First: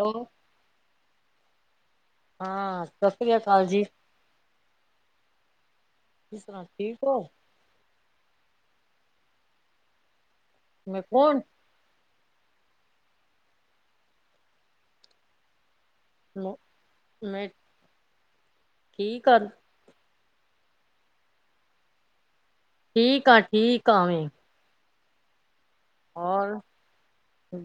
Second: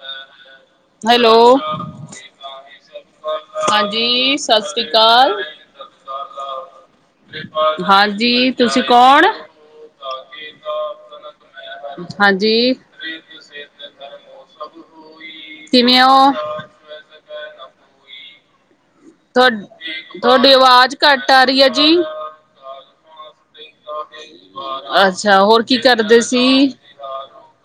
Hello hello ਹਾਂ ਸਤਿ ਸ੍ਰੀ ਅਕਾਲ ਜੀ ਹਾਂਜੀ ਸਤਿ ਸ਼੍ਰੀ ਅਕਾਲ ਕਿਸ ਤਰ੍ਹਾਂ ਠੀਕ ਹੋ ਹਾਂਜੀ ਤੁਸੀਂ ਕੌਣ ਮੈਂ ਕੌਣ ਹਾਂਜੀ [unintelligible] ਕਿਵੇਂ ਓ ਮੈਂ ਠੀਕ ਆ ਤੁਹਾ ਤੁਹਾਡੀ ਆਵਾਜ਼ ਘੱਟ ਆ ਰਹੀ ਹੈ ਜੀ। ਠੀਕ ਆ ਠੀਕ ਆਵੇਂ ਅੱਛਾ ਹੋਰ ਕੀ ਕਰਦੇ ਸੀ ਔਰ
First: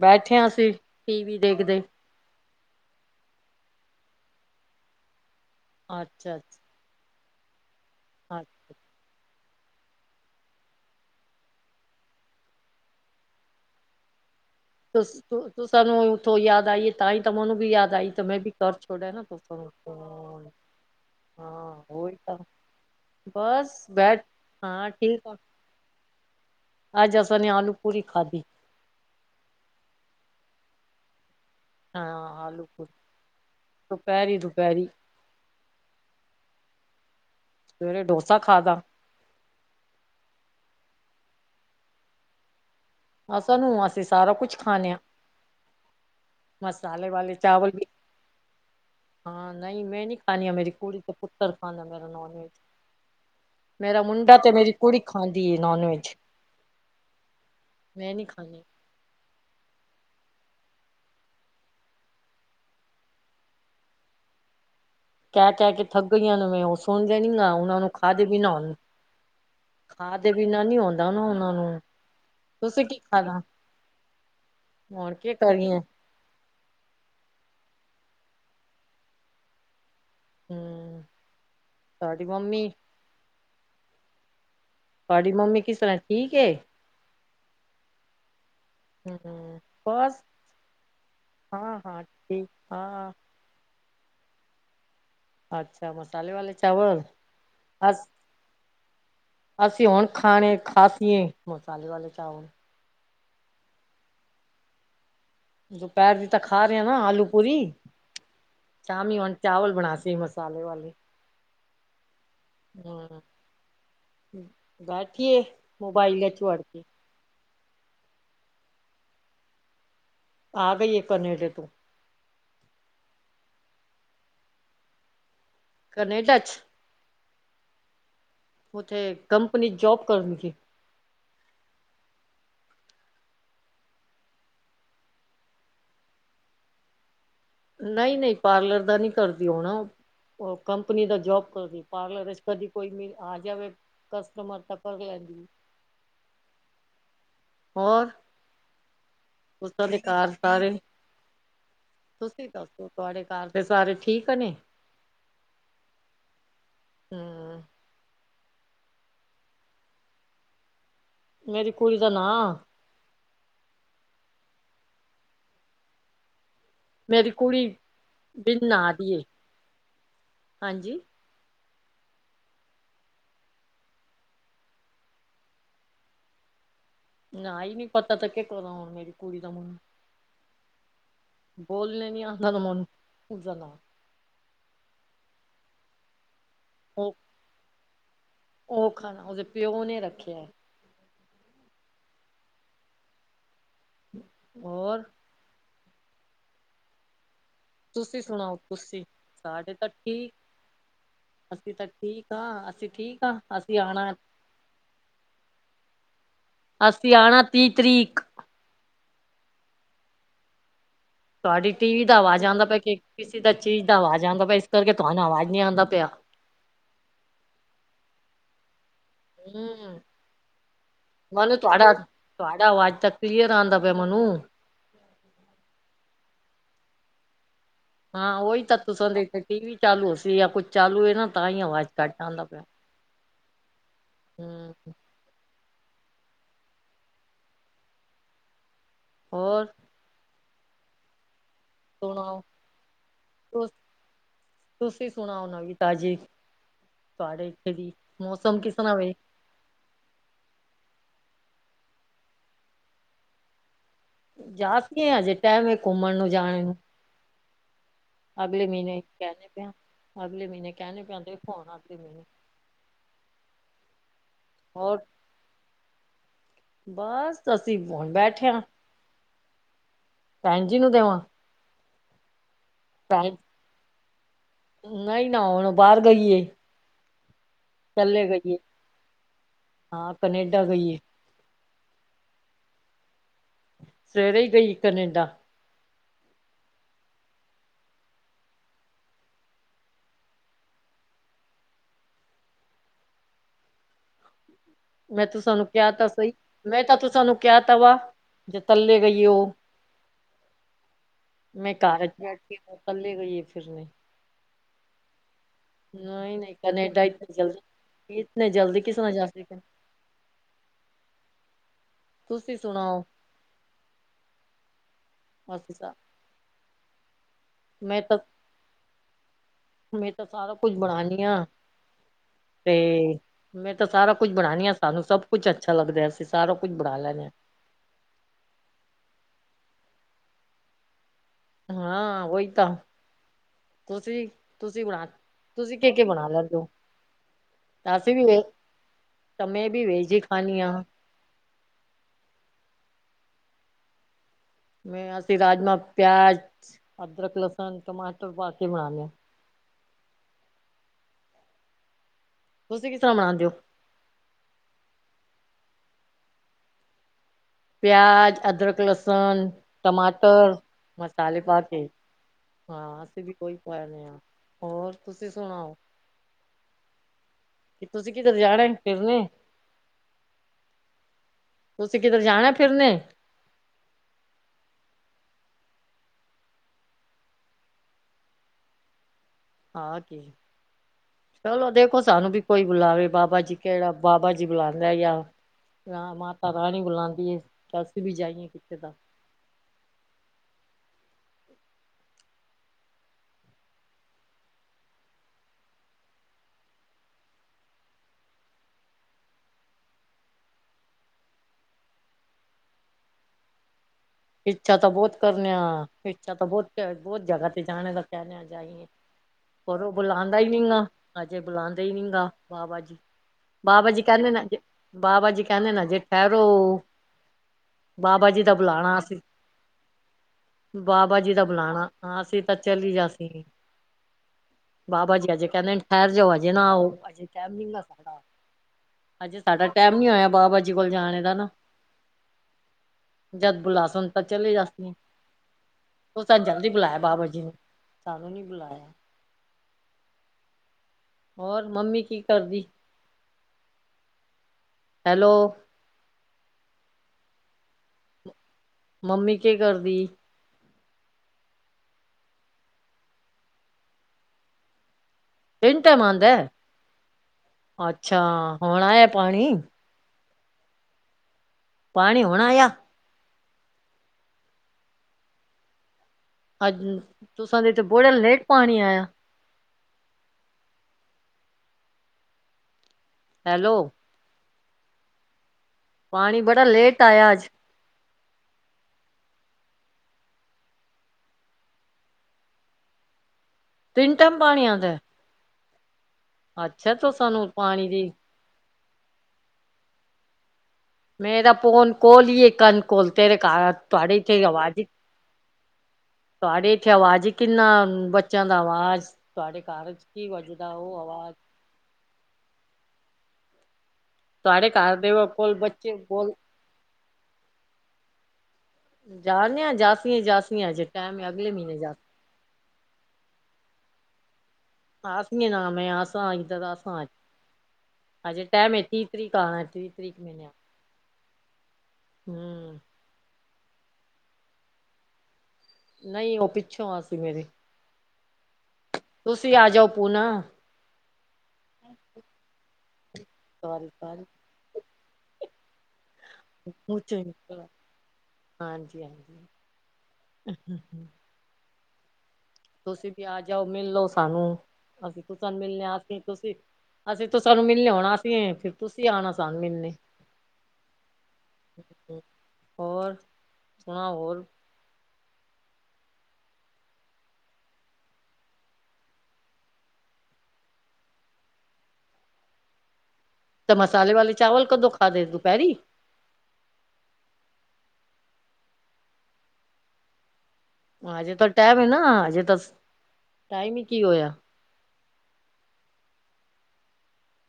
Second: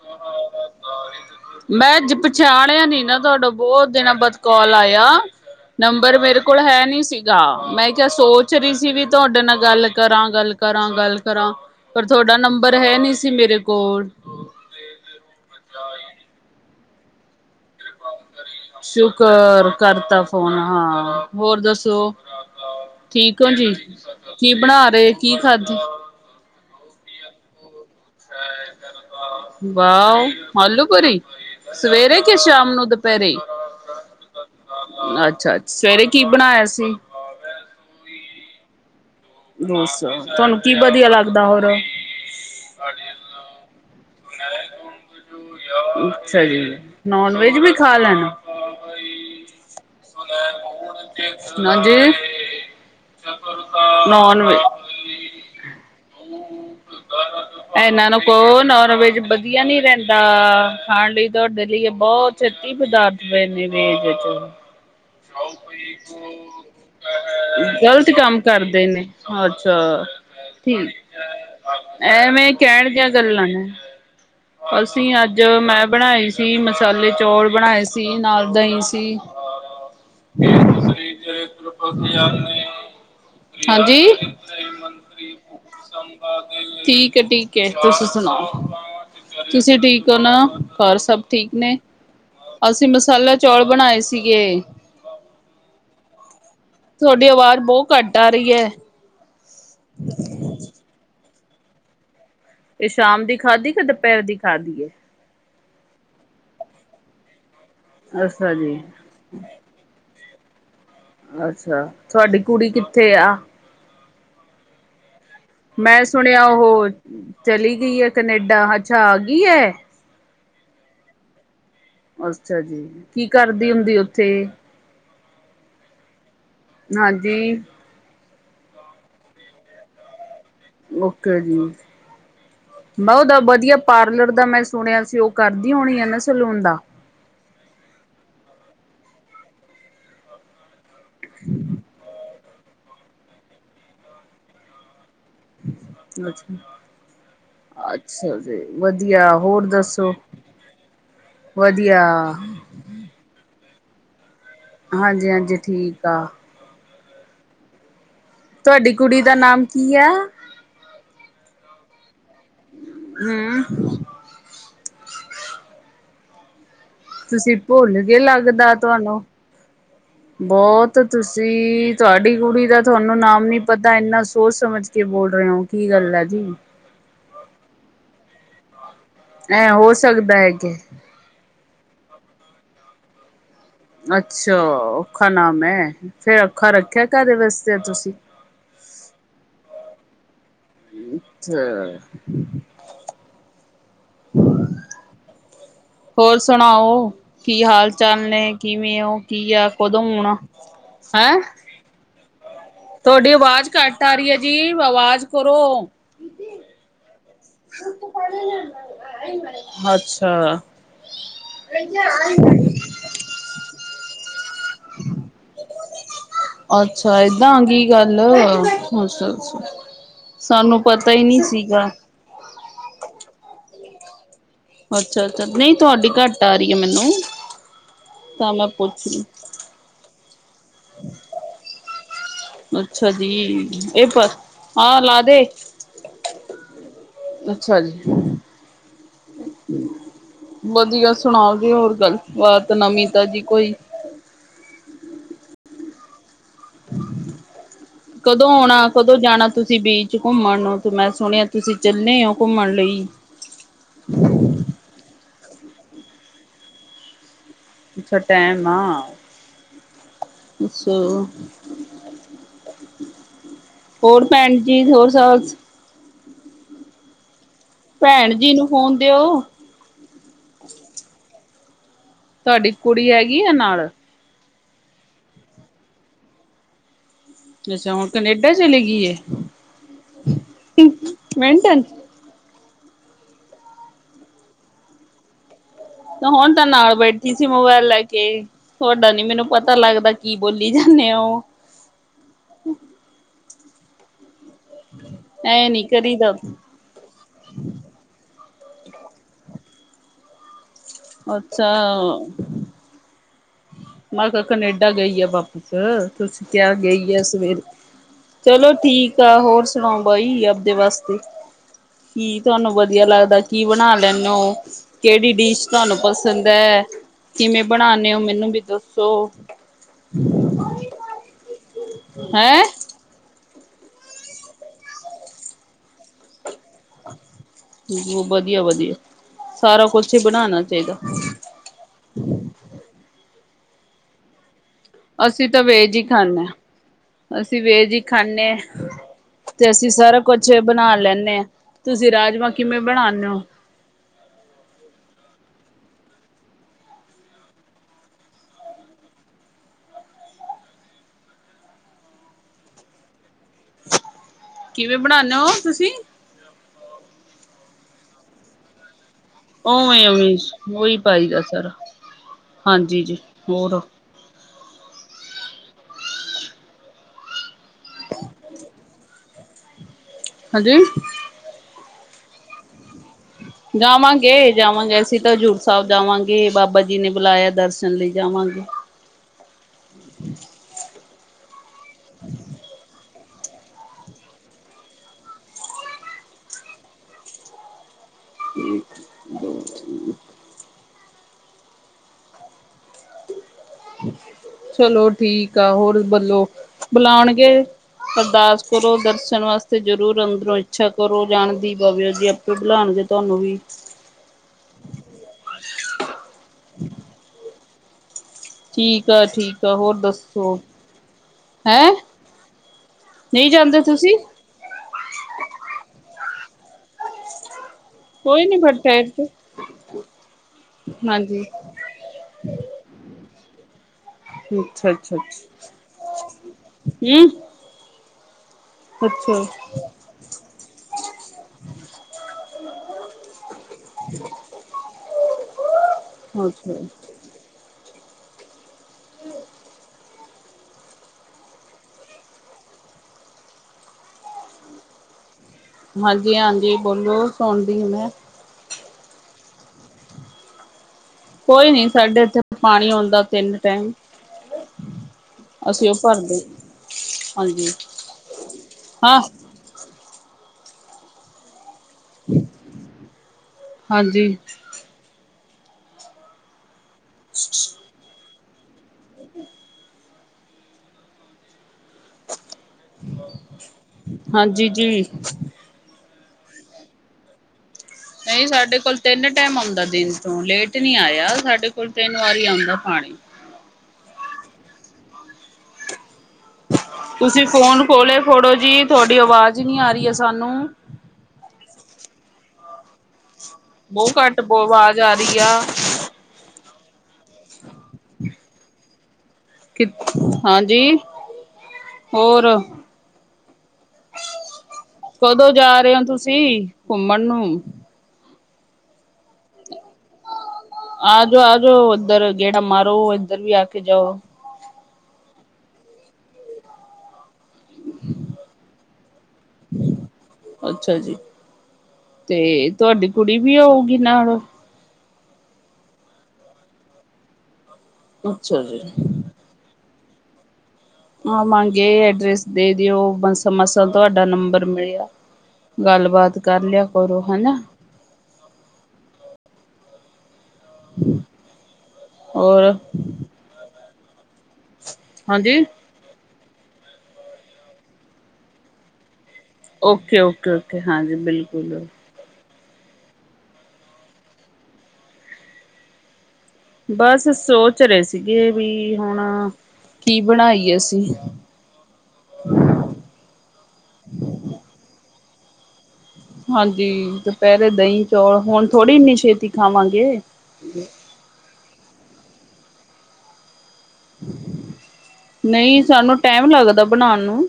ਬੈਠੇ ਅਸੀਂ ਟੀ ਵੀ ਦੇਖਦੇ ਮੈਂ ਅੱਜ ਜਾਣਿਆ ਨੀ ਨਾ ਤੁਹਾਡਾ ਬਹੁਤ ਦਿਨਾਂ ਬਾਅਦ ਕੋਲ ਆਇਆ ਨੰਬਰ ਅੱਛਾ ਮੇਰੇ ਕੋਲ ਅੱਛਾ ਹੈ ਨੀ ਸੀ। ਆ ਮੈਂ ਕਿਹਾ ਸੋਚ ਰਹੀ ਅੱਛਾ ਸੀ ਵੀ ਤੁਹਾਡੇ ਨਾਲ ਗੱਲ ਕਰਾਂ ਗੱਲ ਕਰਾਂ ਗੱਲ ਕਰਾਂ ਪਰ ਤੁਹਾਡਾ ਨੰਬਰ ਹੈ ਨਹੀਂ ਸੀ ਮੇਰੇ ਕੋਲ ਤੁ ਤੂੰ ਸਾਨੂੰ ਉੱਥੋਂ ਯਾਦ ਆਈ ਏ ਤਾਂ ਹੀ ਤਾਂ ਮਨੂੰ ਵੀ ਯਾਦ ਆਈ ਤਾਂ ਮੈਂ ਵੀ ਕਰ ਛੋੜਿਆ ਨਾ ਸ਼ੁਕਰ ਤੂੰੂੰ ਕਰਤਾ ਫੋਨ ਹਾਂ ਹੋਰ ਹਾਂ ਦੱਸੋ? ਓਹੀ ਤਾਂ ਠੀਕ ਹੋ ਜੀ ਬਸ ਬੈਠ ਕੀ ਬਣਾ ਹਾਂ ਰਹੇ ਠੀਕ ਆ ਕੀ ਖਾਧੇ ਅੱਜ ਅਸਾਂ ਨੇ ਆਲੂ ਪੂਰੀ ਖਾਧੀ। ਵਾਓ ਆਲੂ ਪੁੁਰੀ ਹਾਂ ਸਵੇਰੇ ਕੇ ਆਲੂ ਸ਼ਾਮ ਨੂੰ ਪੂਰੀ ਦੁਪਹਿਰੇ ਦੁਪਹਿਰੀ ਦੁਪਹਿਰੀ ਅੱਛਾ ਸਵੇਰੇ ਕੀ ਬਣਾਇਆ ਸੀ। ਸਵੇਰੇ ਡੋਸਾ ਖਾ ਦਾ ਬੱਸ ਤੁਹਾਨੂੰ ਕੀ ਵਧੀਆ ਲੱਗਦਾ ਹੋਰ ਹ ਸਾਨੂੰ ਅਸੀਂ ਸਾਰਾ ਕੁਛ ਖਾਣੇ ਆ ਅੱਛਾ ਜੀ ਨੋਨ ਵੈਜ ਵੀ ਖਾ ਲੈਣ ਹਾਂ ਨਹੀਂ ਮੈਂ ਨੀ ਖਾਣੀ ਆ ਮੇਰੀ ਕੁੜੀ ਤੇ ਪੁੱਤਰ ਖਾਣਾ ਮੇਰਾ ਹਾਂਜੀ। Non veg. ਮੇਰਾ ਮੁੰਡਾ ਨੋਨ ਤੇ ਵੈਜ ਮੇਰੀ ਕੁੜੀ ਖਾਂਦੀ ਨੋਨ ਵੈਜ। ਇਹਨਾਂ ਮੈਂ ਨੂੰ ਨੀ ਖਾਂਦੀ ਕਹੋ ਨੋਨ ਵਜ ਬ ਵਧੀਆ ਨੀ ਰਹਿੰਦਾ ਖਾਣ ਲਈ ਤੁਹਾਡੇ ਲਈ ਇਹ ਬਹੁਤ ਸ਼ੱਤੀ ਪਦਾਰਥ ਪਏ ਨੇ ਵੇ [unintelligible] ਕਹਿ ਕਹਿ ਕੇ ਥਕ ਗਈ ਓਹਨਾ ਨੂੰ ਮੈਂ ਉਹ ਸੁਣ ਲਣੀ ਨਾ ਉਹਨਾ ਨੂੰ ਗ਼ਲਤ ਖਾ ਦੇ ਵੀ ਕੰਮ ਨਾ ਕਰਦੇ ਨੇ ਅੱਛਾ ਖਾਧੇ ਬਿਨਾ ਨੀ ਠੀਕ ਆਉਂਦਾ ਨਾ ਉਹਨਾਂ ਨੂੰ ਐਵੇਂ ਤੁਸੀਂ ਕਹਿਣ ਕੀ ਦੀਆ ਖਾਣਾ ਗੱਲਾਂ ਏ [inaudible] ਅਸੀਂ ਕੀ ਅੱਜ ਕਰੀਏ ਮੈਂ ਬਣਾਈ ਸੀ ਮਸਾਲੇ ਚੋਲ ਬਣਾਏ। ਸੀ ਨਾਲ ਦਹੀਂ ਸੀ। ਹਮ ਸਾਡੀ ਮੰਮੀ ਹਾਂਜੀ ਠੀਕ ਤੁਹਾਡੀ ਮੰਮੀ ਕਿਸ ਤਰ੍ਹਾਂ ਆ ਠੀਕ ਏ ਠੀਕ ਆ ਠੀਕ ਕਿ ਤੁਸੀ ਸੁਣਾਓ ਹੂੰ ਤੁਸੀਂ ਠੀਕ ਹੋ ਬਸ ਨਾ ਹੋਰ ਸਭ ਠੀਕ ਨੇ। ਹਾਂ ਹਾਂ ਠੀਕ ਅਸੀਂ ਹਾਂ ਮਸਾਲਾ ਚੌਲ ਬਣਾਏ ਸੀਗੇ। ਅੱਛਾ ਮਸਾਲੇ ਵਾਲੇ ਚਾਵਲ ਤੁਹਾਡੀ ਆਵਾਜ਼ ਬਹੁਤ ਅਸ ਘੱਟ ਆ ਰਹੀ ਹੈ। ਅਸੀਂ ਹੁਣ ਖਾਣੇ ਖਾਸੀਏ ਮਸਾਲੇ ਵਾਲੇ ਚਾਵਲ। ਇਹ ਸ਼ਾਮ ਦੀ ਖਾਧੀ ਕਿ ਦੁਪਹਿਰ ਦੀ ਖਾਧੀ। ਦੁਪਹਿਰ ਦੀ ਤਾਂ ਖਾ ਰਹੇ ਨਾ ਆਲੂ ਪੂਰੀ ਅੱਛਾ ਜੀ, ਸ਼ਾਮੀ ਹੁਣ ਚਾਵਲ ਬਣਾ ਸੀ ਮਸ ਮਸਾਲੇ ਵਾਲੇ ਅੱਛਾ ਤੁਹਾਡੀ ਕੁੜੀ ਕਿੱਥੇ ਆ? ਘਟ ਮੈਂ ਸੁਣਿਆ ਉਹ ਚਲੀ ਗਈ ਹੈ ਕਨੇਡਾ ਅੱਛਾ ਆ ਗਈ ਹੈ। ਆ ਗਈ ਹੈ ਕਨੇਡੇ ਤੋਂ ਅੱਛਾ ਜੀ ਕੀ ਕਰਦੀ ਹੁੰਦੀ ਉੱਥੇ ਕੈਨੇਡਾ ਚ ਹਾਂਜੀ ਉਥੇ ਕੰਪਨੀ ਜੋਬ ਕਰਦੀ। ਓਕੇ ਜੀ। ਮੈਂ ਉਹਦਾ ਵਧੀਆ ਪਾਰਲਰ ਦਾ ਮੈਂ ਸੁਣਿਆ ਸੀ। ਉਹ ਕਰਦੀ ਹੋਣੀ ਆ ਨਾ ਸਲੂਨ ਦਾ, ਨਹੀਂ ਨਹੀਂ ਪਾਰਲਰ ਦਾ ਨਹੀਂ ਕਰਦੀ ਹੁਣ ਉਹ ਕੰਪਨੀ ਦਾ ਜੋਬ ਕਰਦੀ ਪਾਰਲਰ ਚ ਕਦੀ ਕੋਈ ਆ ਜਾਵੇ ਕਸਟਮਰ ਤਾਂ ਕਰ ਲੈਂਦੇ। ਅੱਛਾ। ਹੋਰ ਅੱਛਾ ਜੀ ਵਧੀਆ ਹੋਰ ਤੁਸਾਂ ਦੇ ਦੱਸੋ। ਘਰ ਸਾਰੇ ਵਧੀਆ, ਤੁਸੀਂ ਦੱਸੋ ਤੁਹਾਡੇ ਘਰ ਦੇ ਸਾਰੇ ਠੀਕ ਨੇ। ਹਾਂਜੀ ਹਾਂਜੀ ਠੀਕ ਆ। ਹਮ। ਤੁਹਾਡੀ ਕੁੜੀ ਦਾ ਨਾਮ ਕੀ ਆ? ਮੇਰੀ ਕੁੜੀ ਦਾ ਨਾਂ। ਹਮ। ਮੇਰੀ ਤੁਸੀਂ ਕੁੜੀ ਭੁੱਲ ਕੇ ਬਿਨ ਲੱਗਦਾ। ਨਾਂ ਦੀ ਏ ਤੁਹਾਨੂੰ ਬਹੁਤ ਹਾਂਜੀ ਤੁਸੀਂ ਤੁਹਾਡੀ ਕੁੜੀ ਦਾ ਤੁਹਾਨੂੰ ਨਾਮ ਨੀ ਪਤਾ ਇੰਨਾ ਸੋਚ ਸਮਝ ਕੇ ਬੋਲ ਰਹੇ ਹੋ ਕੀ ਗੱਲ ਹੈ ਜੀ। ਹਮ। ਨਾ ਹੀ ਨੀ ਪਤਾ ਤਾਂ ਕਿ ਕਦੋਂ ਹੁਣ ਮੇਰੀ ਕੁੜੀ ਦਾ ਐਂ ਹੋ ਮੁੰਡਾ ਸਕਦਾ ਹੈ ਕਿ ਬੋਲਣੇ ਨੀ ਆਉਂਦਾ ਮਨੂੰ ਜਾਂਦਾ। ਅੱਛਾ ਔਖਾ ਨਾਮ ਹੈ ਫਿਰ ਉਹ ਉਹ ਖਾਣਾ ਉਹਦੇ ਪਿਓ ਨੇ ਰੱਖਿਆ। ਅੱਛਾ। ਹੋਰ। ਹੋਰ ਸੁਣਾਓ। ਕੀ ਹਾਲ ਤੁਸੀਂ ਚਾਲ ਨੇ, ਸੁਣਾਓ ਕਿਵੇਂ ਤੁਸੀਂ ਉਹ ਕੀ ਆ ਸਾਡੇ ਤਾਂ ਠੀਕ ਅਸੀਂ ਤਾਂ ਠੀਕ ਹਾਂ ਅਸੀਂ ਠੀਕ ਤੁਹਾਡੀ ਹਾਂ ਆਵਾਜ਼ ਅਸੀਂ ਘੱਟ ਆਉਣਾ ਆ ਰਹੀ ਹੈ ਜੀ ਆਵਾਜ਼ ਕਰੋ। ਅਸੀਂ ਆਉਣਾ ਤੀਹ ਤਰੀਕ। ਅੱਛਾ। ਤੁਹਾਡੀ ਟੀ ਵੀ ਦਾ ਆਵਾਜ਼ ਆਉਂਦਾ ਪਿਆ ਕਿਸੇ ਦਾ ਚੀਜ਼ ਦਾ ਆਵਾਜ਼ ਆਉਂਦਾ ਕਰਕੇ ਤੁਹਾਨੂੰ ਆਵਾਜ਼ ਨਹੀਂ ਆਉਂਦਾ ਪਿਆ ਅੱਛਾ ਏਦਾਂ ਕੀ ਗੱਲ। ਅੱਛਾ ਹਮ ਸਾਨੂੰ ਪਤਾ ਹੀ ਨਹੀਂ ਉਹਨੂੰ ਸੀਗਾ ਤੁਹਾਡਾ ਤੁਹਾਡਾ ਅਵਾਜ਼ ਤਾਂ ਕਲੀਅਰ ਆਉਂਦਾ। ਮੈਨੂੰ। ਅੱਛਾ-ਅੱਛਾ ਨਹੀਂ ਤੁਹਾਡੀ ਘੱਟ ਆ ਰੀ ਏ ਮੈਨੂੰ। ਹਾਂ ਉਹੀ ਮੈਂ ਤਾਂ ਤੁ ਪੁੱਛ ਰੀ ਸੁਦੇ ਟੀ ਵੀ ਚਾਲੂ ਹੋ ਸੀ ਜਾਂ ਕੁਛ ਚਾਲੂ ਨਾ ਤਾਂ ਹੀ ਆਵਾਜ਼ ਕੱਟ ਆਂਦਾ ਪਿਆ। ਜ ਇਹ ਪਰ ਹਾਂ ਲਾ ਦੇ। ਅੱਛਾ ਜੀ। ਹੋਰ। ਵਧੀਆ ਸੁਣਾਓ ਜੇ ਹੋਰ ਗੱਲ ਸੁਣਾਓ ਬਾਤ ਨਵੀ ਤਾਜੀ ਤੁ ਕੋਈ। ਤੁਸੀਂ ਸੁਣਾਓ ਨਵੀ ਤਾਜ਼ੀ। ਤੁਹਾਡੇ ਇੱਥੇ ਦੀ ਕਦੋਂ ਮੌਸਮ ਕਿਸ ਆਉਣਾ ਤਰ੍ਹਾਂ ਵੇ ਕਦੋਂ ਜਾਣਾ ਤੁਸੀਂ ਬੀਚ ਘੁੰਮਣ ਨੂੰ ਤੇ ਮੈਂ ਸੁਣਿਆ ਤੁਸੀਂ ਚੱਲੇ ਹੋ ਘੁੰਮਣ ਲਈ- ਜਾ ਕੀ ਏ ਹਜੇ ਟੈਮ ਏ ਘੁੰਮਣ ਨੂੰ ਜਾਣ ਨੂੰ। ਅੱਛਾ ਟੈਮ ਅਗਲੇ ਆ। ਮਹੀਨੇ ਕਹਿੰਦੇ ਪਿਆ ਅਗਲੇ ਮਹੀਨੇ ਅੱਛਾ ਕਹਿਣੇ ਪਏ ਦੇਖੋ ਹੁਣ ਆਂਦੇ ਪਏ ਨੇ ਹੋਰ ਪੈਣ ਜੀ ਹੋਰ ਸੱਸ- ਬਾਸ। ਪੈਣ ੱਜੀ ਨੂੰ ਫੋਨ ਦਿਓ। ਭੈਣ ਜੀ ਨੂੰ ਦੇਵਾਂ ਤੁਹਾਡੀ ਕੁੜੀ ਭੈਣ ਹੈਗੀ ਏ ਨਾਲ। ਨਹੀਂ ਨਾ ਹੁਣ ਬਾਹਰ ਗਈ ਏ। ਅੱਛਾ ਹੁਣ ਕਨੇਡਾ ਚਲੇ ਗਈ ਏ ਹਾਂ ਕਨੇਡਾ ਗਈਏ ਸਵੇਰੇ ਹੀ ਗਈ ਕਨੇਡਾ। ਹੁਣ ਤਾਂ ਨਾਲ ਬੈਠੀ ਸੀ ਮੋਬਾਇਲ ਲੈ ਕੇ ਤੁਹਾਡਾ ਨੀ ਮੈਨੂੰ ਪਤਾ ਲੱਗਦਾ ਕੀ ਬੋਲੀ ਜਾਂ- ਨੇ ਉਹ- [inaudible] ਮੈਂ ਤੂੰ ਸਾ ਨੂੰ ਐ ਨੀ ਕਿਹਾ ਤਾ ਕਰੀ ਦਾ ਸਹੀ ਮੈਂ ਤ ਤੂੰ ਸਾ ਨੂੰ ਕਿਹਾ ਤਾ ਵਾ। ਜੇ ਤੱਲੇ ਗਈ ਉਹ- ਅੱਛਾ ਮੈਂ ਘੱਰ ਤ ਬੈਠੀ ਆਂ ਉਹ ਥੱਲੇ ਗਈ ਏ ਫਿਰਨੇ ਮੈ ਕਿਹਾ ਕਨੇਡਾ ਗਈ ਆ ਵਾਪਿਸ ਨਹੀਂ ਤੁਸੀ ਨਹੀਂ ਕਿਆ ਕਨੇਡਾ ਗਈ ਆ ਇਤਨੀ ਸਵੇਰੇ ਜਲਦੀ ਇਤਨੇ ਚਲੋ ਜਲਦੀ ਕਿਸ ਨਾਲ ਠੀਕ ਜਾ ਆ ਸਕ ਹੋਰ ਸੁਣਾਓ ਬਾਈ ਆਪਦੇ ਵਾਸਤੇ ਕੀ ਤੁਸੀਂ ਤੁਹਾਨੂੰ ਸੁਣਾਓ ਵਧੀਆ ਲਗਦਾ ਕੀ ਬਣਾ ਲੈਣੇ ਓ ਕਿਹੜੀ ਡਿਸ਼ ਅਸੀਂ ਤੁਹਾਨੂੰ ਪਸੰਦ ਐ? ਕਿਵੇ ਮੈਂ ਬਣਾਣੇ ਤਾਂ ਓ ਮੈਨੂੰ ਵੀ ਦਸ ਮੈਂ ਤਾਂ ਸਾਰਾ ਕੁਝ ਬਣਾਣੀ ਹਾਂ ਹੈਂ ਤੇ ਮੈ ਤਾਂ ਸਾਰਾ ਕੁਛ ਬਣਾਨੀ ਆ ਸਾਨੂੰ ਸਭ ਕੁਛ ਅੱਛਾ ਲੱਗਦਾ ਅਸੀ ਸਾਰਾ ਕੁਛ ਬਣਾ ਲੈਣੇ ਹਾਂ ਵਧੀਆ- ਵਧੀਆ ਸਾਰਾ ਕੁਛ ਹੀ ਬਣਾਣਾ ਚਾਹੀਦਾ ਹਾਂ ਓਹੀ ਤਾਂ ਤੁਸੀ- ਤੁਸੀ ਬਣਾ ਤੁਸੀ ਕੇ ਕੇ ਬਣਾ ਲੈਦੇ ਹੋ ਅਸੀ ਵੀਰ ਤਾਂ ਜੀ ਅਸੀਂ ਵੀ ਵੇ ਖਾਣੇ ਆ ਤਾਂ ਮੈਂ ਤੇ ਵੀ ਅਸੀ ਵੇਜ ਸਾਰਾ ਹੀ ਕੁਛ ਖਾਣੀ ਆ ਬਣਾ ਲੈਂਣੇ ਹਾਂ ਤੁਸੀ ਰਾਜਮਾਂ ਕਿਵੇ ਬਣਾਣੇ ਓ- ਮੈਂ ਅਸੀ ਰਾਜਮਾ ਪਿਆਜ, ਅਦਰਕ, ਲਸਣ, ਟਮਾਟਰ ਪਾ ਕੇ ਬਣਾਣੇ ਆ। ਤੁਸੀ ਕਿਸ ਤਰਾ ਬਣਾਦੇ ਹੋ? ਕਿਵੇ ਬਣਾਣੇ ਹੋ ਤੁਸੀ? ਪਿਆਜ, ਅਦਰਕ, ਲਸਣ, ਉਵੇਂ ਉਵੇਂ ਟਮਾਟਰ ਉਹੀ ਪਾਈ ਮਸਾਲੇ ਦਾ ਪਾ ਸਾਰਾ ਕੇ ਹਾਂਜੀ ਹਾਂ ਜੀ ਅਸੀ ਵੀ ਵਈ ਹੋਰ ਪਾਏ ਨੇ ਆ ਹੋਰ ਤੁਸੀ ਸੁਣਾਓ- ਕੀ ਤੁਸੀ ਕਿਤੇਰ ਜਾਣਾ ਫਿਰਨੇ ਹਾਂਜੀ- ਤੁਸੀ ਕਿਧਰ ਜਾਣਾ ਫਿਰਨੇ? ਜਾਵਾਂਗੇ- ਜਾਵਾਔਗੇ ਅਸੀ ਤਾਂ ਹਜ਼ੂਰ ਸਾਹਿਬ ਜਾਵਾਂਗੇ ਬਾਬਾ ਜੀ ਨੇ ਬੁਲਾਇਆ ਦਰਸ਼ਨ ਲਈ ਜਾਵਾਗੇ ਹਾਂ ਕੀ ਚਲੋ ਦੇਖੋ ਸਾਨੂੰ ਵੀ ਕੋਈ ਬੁਲਾਵੇ ਬਾਬਾ ਜੀ ਜੀ ਕਿ ਕਿਹੜਾ ਬਾਬਾ ਜੀ ਬੁਲਾਂਦਾ ਯਾ ਮਾਤਾ ਰਾਣੀ ਬੁਲਾਉਦੀ‌ ਏ- ਅਸੀਂ ਵੀ ਜਾਈਏ ਕਿਥੇ ਤਾਂ- ਚਲੋ ਠੀਕ ਆ ਹੋਰ ਬੋਲੋ ਬੁਲਾਉਣਗੇ ਅਰਦਾਸ ਕਰੋ ਦਰਸ਼ਨ ਵਾਸਤੇ ਜ਼ਰੂਰ ਅੰਦਰੋਂ ਇਛਾ ਕਰੋ ਜਾਣਦੀ ਬਾਬਾ ਜੀ ਆਪੇ ਬੁਲਾਉਣ ਜੇ ਤੁਹਾਨੂੰ ਵੀ- ਇਛਾ ਤਾਂ ਬਹੁਤ ਕਰਨ ਆ ਇਛਾ ਤਾਂ ਬਹੁਤ- ਬਹੁਤ ਜਗਾ ਤੇ ਜਾਣੇ ਦਾ ਕਹਿਣਾ ਜਹੀਏ- ਠੀਕ ਆ ਠੀਕ ਆ ਪਰ ਉਹ ਹੋਰ ਬੁਲਾਉਦਾ ਦੱਸੋ ਨੀ ਗਾ ਅਜੇ ਬੁਲਾਉਦਾ ਹੈਂ ਈ ਨੀ ਗਾ ਬਾਬਾ ਜੀ ਨਹੀਂ ਜਾਂਦੇ ਬਾਬਾ ਜੀ ਤੁਸੀਂ ਕਹਿਦੇ ਨਾ ਜੇ ਬਾਬਾ ਜੀ ਕਹਿਦੇ ਨਾ ਜੇ ਠਹਿਰੋ ਬਾਬਾ ਜੀ ਕੋਈ ਦਾ ਨੀ ਫਿਰ ਬੁਲਾਣਾ- ਠਹਿਰ ਕੇ ਬਾਬਾ ਜੀ ਹਾਂਜੀ ਦਾ ਬੁਲਾਣਾ ਹਾਂ ਅਸੀ ਤਾਂ ਚੱਲ ਜਾਸੀ ਅੱਛਾ ਅੱਛਾ ਬਾਬਾ ਅੱਛਾ ਜੀ ਅਜੇ ਕਹਿਦੇ ਠਹਿਰ ਜਾਓ ਹਜੇ ਨਾ ਆਓ ਆਜੇ ਹਮ ਟਾਈਮ ਨਹ ਲਗਦਾ ਅਜੇ ਅੱਛਾ ਸਾਡਾ ਟਾਈਮ ਨੀ ਹੋਇਆ ਬਾਬਾ ਜੀ ਕੋਲ ਜਾਣੇ ਦਾ ਨਾ ਜਦ ਬੁਲਾਸ- ਹੁਣ ਤਾਂ ਚਲੇ ਜਾਸੀਏ ਜਲਦੀ ਅੱਛਾ ਬੁਲਾਇਆ ਬਾਬਾ ਜੀ ਨੇ ਸਾਨੂੰ ਨੀ ਬੁਲਾਇਆ- [unintelligible] ਹੋਰ ਮੰਮੀ ਕੀ ਕਰਦੀ ਹੈਲੋ ਹਾਂਜੀ- ਹਾਂਜੀ ਬੋਲੋ ਸੁਣਦੀ ਹ ਮੈ ਮੰਮੀ ਕੇ ਕਰਦੀ- ਕੋਈ ਨੀ ਸਾਡੇ ਇਥੇ ਪਾਣੀ ਆਉਦਾ ਤਿਨ ਟਾਈਮ ਤਿੰਨ ਅਸੀ ਉਹ ਟਾਈਮ ਆਉਂਦਾ ਭਰਦੇ- ਹੈ? ਹਾਂਜੀ ਅੱਛਾ ਹੋਣਾ ਹੈ। ਹਾਂ ਪਾਣੀ- ਪਾਣੀ ਹੋਣਾ ਆ- ਹਾਂਜੀ- ਅੱਜ ਤੁ ਸ ਦੇ ਇੱਥੇ ਬੋੜਾ ਲੇਟ ਪਾਣੀ ਆਇਆ ਹੈਲੋ ਹਾਂਜੀ ਜੀ ਪਾਣੀ ਬੜਾ ਲੇਟ ਆਇਆ ਅੱਜ ਨਹੀਂ ਸਾਡੇ ਕੋਲ ਤਿੰਨ ਟਾਈਮ ਆਉਂਦਾ ਦਿਨ ਤੋਂ ਲੇਟ ਨੀ ਆਇਆ ਸਾਡੇ ਕੋਲ ਤਿੰਨ ਵਾਰੀ ਆਉਂਦਾ ਪਾਣੀ [inaudible] ਤਿੰਟਮ ਪਾਣੀਆਂ ਆਂਦਾ ਤੁਸੀਂ ਫੋਨ ਪਾਣੀ ਦੀ ਖੋਲੇ ਫੋੜੋ ਜੀ ਤੁਹਾਡੀ ਆਵਾਜ਼ ਹੀ ਨਹੀਂੀ ਆ ਰਹੀ ਹੈ ਸਾਨੂੰ ਮੇਰਾ ਫੋਨ ਕੋਲਈਏ ਕੰਨ ਕੋਲ ਤੇਰੇ ਬਹੁਤ ਘੱਟ ਤੁਹਾਡੀੇਥੇ ਆਵਾਜ਼ ਹੀ ਆ ਰਹੀ ਆ ਸਾੜੇ ਇੱਥੇ ਆਵਾਜ਼ ਹੀ ਕਿੰਨਾ ਬੱਚਿਆਂ ਦਾ ਆਵਾਜ਼ ਤੁਹਾਡੇ ਕਿ ਘਰ ਚ ਕੀ ਵੱਜਦਾ ਹਾਂਜੀ ਉਹ ਆਵਾਜ਼ ਹੋਰ ਤੁਹਾਡੇ ਘਰ ਦੇ ਕਦੋਂ ਕੋਲ ਜਾ ਰਹੇ ਬੱਚੇ ਹੋ ਕੋਲ ਤੁਸੀਂ ਘੁੰਮਣ ਨੂੰ ਜਾਨ ਆ ਜਾਸੀਏ ਜਾਸੀ ਆ ਜਾਓ ਆ ਜਾਓ ਉੱਧਰ ਗੇੜਾ ਮਾਰੋ ਇੱਧਰ ਵੀ ਆ ਕੇ ਜਾਓ ਅਸੀ ਨਾ ਮੈਂ ਆਸ ਹ ਇੱਦਰ ਆਸਾਂ ਅਜੇ ਟੈਮੇ ਤਰੀਕ ਆ ਤੀਹ ਤਰੀਕ ਮਹੀਨੇ ਅੱਛਾ ਜੀ ਤੇ ਹੂੰ ਤੁਹਾਡੀ ਕੁੜੀ ਵੀ ਆਊਗੀ ਨਾਲ ਨਹੀਂ ਉਹ ਪਿੱਛੋਂ ਆ ਸੀ ਮੇਰੀ ਅੱਛਾ ਜੀ ਪੁਣਾ ਆਵਾਂਗੇ ਐਡਰੈਸ ਦੇ ਦਿਓ ਬਸ ਮਸਾ ਸੋਰੀ ਤੁਹਾਡਾ ਸੋਰੀ ਨੰਬਰ ਮਿਲਿਆ ਗੱਲਬਾਤ ਕਰ ਨ ਲਿਆ ਕਰੋ ਹਨਾ ਹਾਂਜੀ ਹਾਂਜੀ ਅਮ [unintelligible] ਹੋਰ ਤੁਸੀਂ ਵੀ ਆ ਜਾਓ ਮਿਲ ਲੋ ਸਾਨੂੰ ਅਸੀਂ ਤੁ ਸਾਨੂੰ ਹਾਂਜੀ ਮਿਲਣੇ ਹ ਅਸੀ ਤੁਸੀਂ ਅਸੀਂ ਤੂੰ ਸਾਨੂੰ ਮਿਲ ਲ ਹੋਣਾ ਅਸੀਂ ਫਿਰ ਤੁਸੀਂ ਆਉਣਾ ਓਕੇ ਓਕੇ ਓਕੇ ਹਾਂਜੀ ਬਿਲਕੁਲ ਹੋਰ, ਸੁਣਾ ਹੋਰ ਬਸ ਸੋਚ ਰਹੇ ਸੀਗੇ, ਵੀ ਹੁਣ ਕੀ ਬਣਾਈਯੇ ਅਸੀਂ ਤਾਂ ਮਸਾਲੇ ਵਾਲੇ ਚਾਵਲ ਕਦੋਂ ਖਾਦੇ, ਦੁਪਹਿਰੀ ਹਾਂਜੀ ਦੁਪਹਿਰੇ ਦਹੀਂ ਚੌਲ, ਹੁਣ ਥੋੜ੍ਹੀ ਇੰਨੀ ਛੇਤੀ ਖਾਵਾਂਗੇ। ਹਜੇ ਤਾਂ ਟੈਮ ਹੈ ਨਾ, ਹਜੇ ਤਾਂ ਟਾਈਮ ਹੀ ਕੀ ਹੋਇਆ ਨਹੀਂ ਸਾਨੂੰ ਟਾਈਮ ਲੱਗਦਾ ਬਣਾਉਣ ਨੂੰ,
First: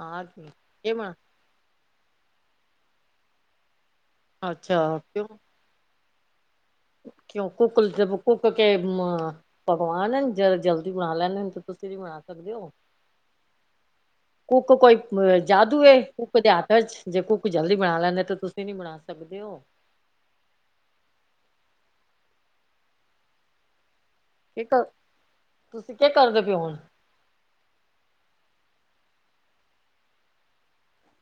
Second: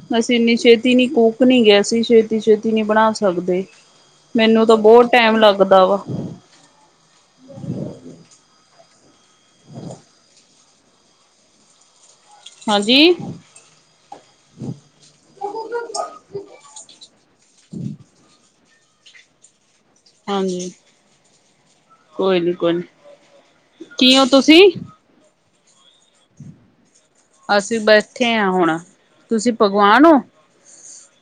ਹਾਂ ਅਸੀਂ ਕੀ ਇੰਨੀ ਛੇਤੀ, ਇਹ ਨੀ ਬਣਾ ਕੁਕ ਨੀ ਹੈਗੇ ਅਸੀ। ਛੇਤੀ ਛੇਤੀ ਨਹੀਂ ਬਣਾ ਸਕਦੇ, ਮੈਨੂੰ ਤਾਂ ਅੱਛਾ ਬਹੁਤ ਕਿਉਂ ਟਾਈਮ ਲੱਗਦਾ ਵਾ ਕਿਉਂ ਕੂਕ, ਜੇ ਕੁਕ ਐ ਭਗਵਾਨ ਅਨ, ਜਲਦੀ ਬਣਾ ਲੈਂਦੇ, ਤੇ ਤੁਸੀਂ ਨ ਬਣਾ ਸਕਦੇ ਹੋ। ਹਾਂਜੀ ਕੁੱਕ ਕੋਈ ਜਾਦੂ ਏ, ਕੁੱਕ ਦੇ ਹੱਥ ਚ ਜੇ ਕੁੱਕ ਜਲਦੀ ਬਣਾ ਲੈਂਦੇ, ਤੇ ਤੁਸੀਂ ਤੁਸੀ ਨੀ ਬਣਾ ਸਕਦੇ ਹੋ ਹਾਂਜੀ ਕੋਈ ਨੀ, ਕੋਈ ਨੀ ਕੀ ਹੋ ਤੁਸੀਂ ਕੀ ਕਰ ਤੁਸੀਂ ਕਿ ਕਰਦੇ ਪਏ ਔ, ਹੁਣ ਅਸੀਂ ਬੈਠੇ ਆ ਹੁਣ, ਤੁਸੀਂ ਭਗਵਾਨ ਹੋ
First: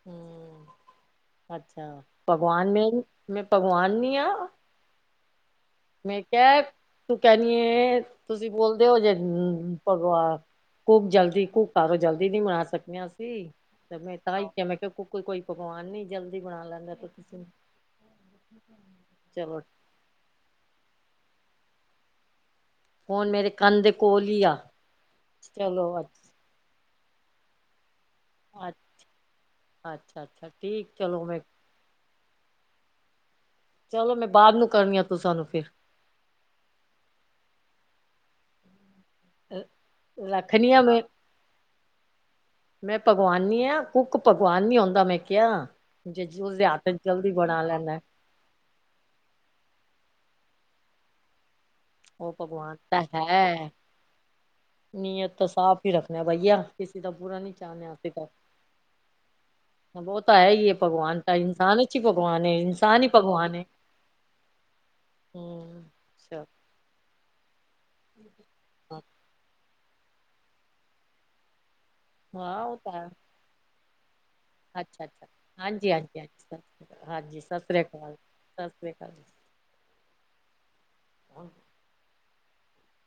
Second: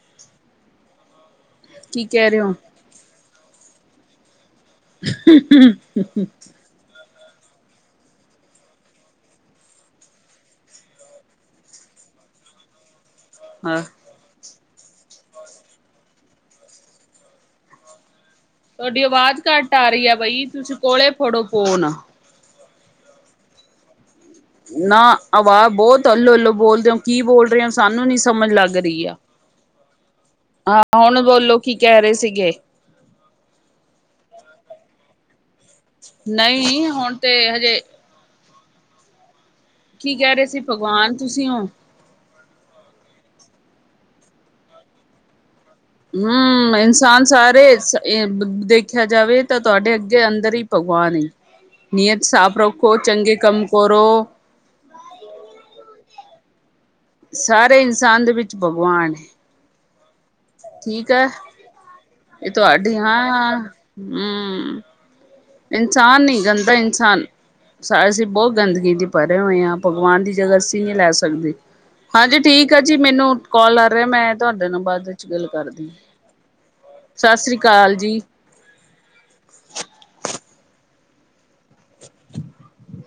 ਹੂ ਅੱਛਾ ਕੀ ਕਹਿ ਰਹੇ ਹੋ ਭਗਵਾਨ ਨਈ, ਮੈਂ ਭਗਵਾਨ ਨੀ ਆ ਮੈਂ ਕਿਹਾ [unintelligible] ਤੂੰ ਕਹਿਣੀ ਏ, ਤੁਸੀਂ ਬੋਲਦੇ ਹੋ ਜੇ ਭਗਵਾਨ ਘੂਕ ਜਲਦੀ ਘੂ ਘੋ ਜਲਦੀ ਨੀ ਮਨਾ ਸਕੀਆਂ ਅਸੀਂ ਹਾਂ ਤੇ ਮੈਂ ਤ ਤੇ ਮੈਂ ਕਿਹਾ, ਕੁੱਕ ਕੋਈ ਪਗਵਾਨ ਨੀ ਜਲਦੀ ਬਣਾ ਲੈਂਦਾ, ਤੇ ਤੁਸੀਂ ਤੁਹਾਡੀ ਆਵਾਜ਼ ਚਲੋ ਘੱਟ ਆ ਰਹੀ ਹੈ ਬਈ, ਤੁਸੀਂ ਕੋਲੇ ਫੜੋ ਫੋਨ ਹੁਣ ਮੇਰੇ ਕੰਨ ਦੇ ਕੋਲ ਹੀ ਆ ਨਾ ਆਵਾਜ਼ ਚਲੋ ਅੱ ਬਹੁਤ ਅਲੋ ਅੱਲੋ ਬੋਲਦੇ ਹੋ, ਕੀ ਬੋਲ ਰਹੇ ਹੋ ਸਾਨੂੰ ਨੀ ਸਮਝ ਲੱਗ ਰਹੀ ਆ, ਅੱਛਾ ਅੱਛਾ ਹਾਂ ਠੀਕ ਹੁਣ ਚਲੋ ਮੈਂ ਬੋਲੋ ਕੀ ਕਹਿ ਰਹੇ ਸੀਗੇ। ਚਲੋ ਮੈਂ ਬਾਅਦ ਨੂੰ ਕਰਨੀ ਆ ਤੁਸਾਂ ਨੂੰ ਫਿਰ ਨਹੀਂ ਹੁਣ ਤੇ ਹਜੇ ਕੀ ਕਹਿ ਰਹੇ ਸੀ ਰੱਖਣ ਆ ਮੈਂ ਭਗਵਾਨ ਤੁਸੀਂ ਹੋ। ਮੈਂ ਭਗਵਾਨ ਨਈ ਆਂ। ਕੁੱਕ ਭਗਵਾਨ ਨੀ ਹੋਂਦਾ ਦਾ, ਮੈਂ ਕਿਹਾ ਜੇ ਉਸਦੇ ਹੂ, ਹੱਥ ਇਨਸਾਨ ਜਲਦੀ ਬਣਾ ਸਾਰੇ ਲੈਂਦਾ ਦੇਖਿਆ ਜਾਵੇ, ਤਾਂ ਤੁਹਾਡੇ ਅੱਗੇ ਜੇ ਅੰਦਰ ਹੀ ਭਗਵਾਨ ਹੈ। ਔ ਭਗਵਾਨ ਤਾਂ ਹੈ, ਕਰੋ। ਨੀਅਤ ਸਾਫ਼ ਹੀ ਰੱਖਣਾ ਬਈਆ ਸਾਰੇ ਇਨਸਾਨ ਦੇ ਵਿੱਚ ਭਗਵਾਨ ਹੈ। ਔ ਤਾਂ ਹੈ ਹੀ ਹੈ ਭਗਵਾਨ ਤਾਂ, ਇਨਸਾਨ ਇਚ ਹੀ ਭਗਵਾਨ ਹੈ, ਇਹ ਤੁਹਾਡੀ ਇਨਸਾਨ ਹੀ ਭਗਵਾਨ ਹਾਂ ਹੈ। ਹਮ ਹਮ ਇਨਸਾਨ ਨੀ ਅੱਛਾ ਗੰਦਾ ਇਨਸਾਨ ਅਸੀਂ ਬਹੁਤ ਗੰਦਗੀ ਦੀ ਭਰੇ ਹੋਏ ਆਂ। ਭਗਵਾਨ ਦੀ ਜਗ੍ਹਾ ਅਸੀਂ ਨੀ ਲੈ ਸਕਦੇ, ਹਾਂਜੀ ਠੀਕ ਆ ਜੀ ਮੈਨੂੰ ਕਾਲ ਕਰ ਰਿਹਾ, ਮੈਂ ਤੁਹਾਡੇ ਨਾਲ ਅੱਛਾ ਬਾਅਦ ਵਿੱਚ ਅੱਛਾ ਗੱਲ ਕਰਦੀ ਹਾਂਜੀ ਹਾਂਜੀ ਹਾਂਜੀ ਸਤਿ ਸ੍ਰੀ ਅਕਾਲ ਸਤਿ ਸ੍ਰੀ ਅਕਾਲ ਜੀ ਹੁਣ [unintelligible]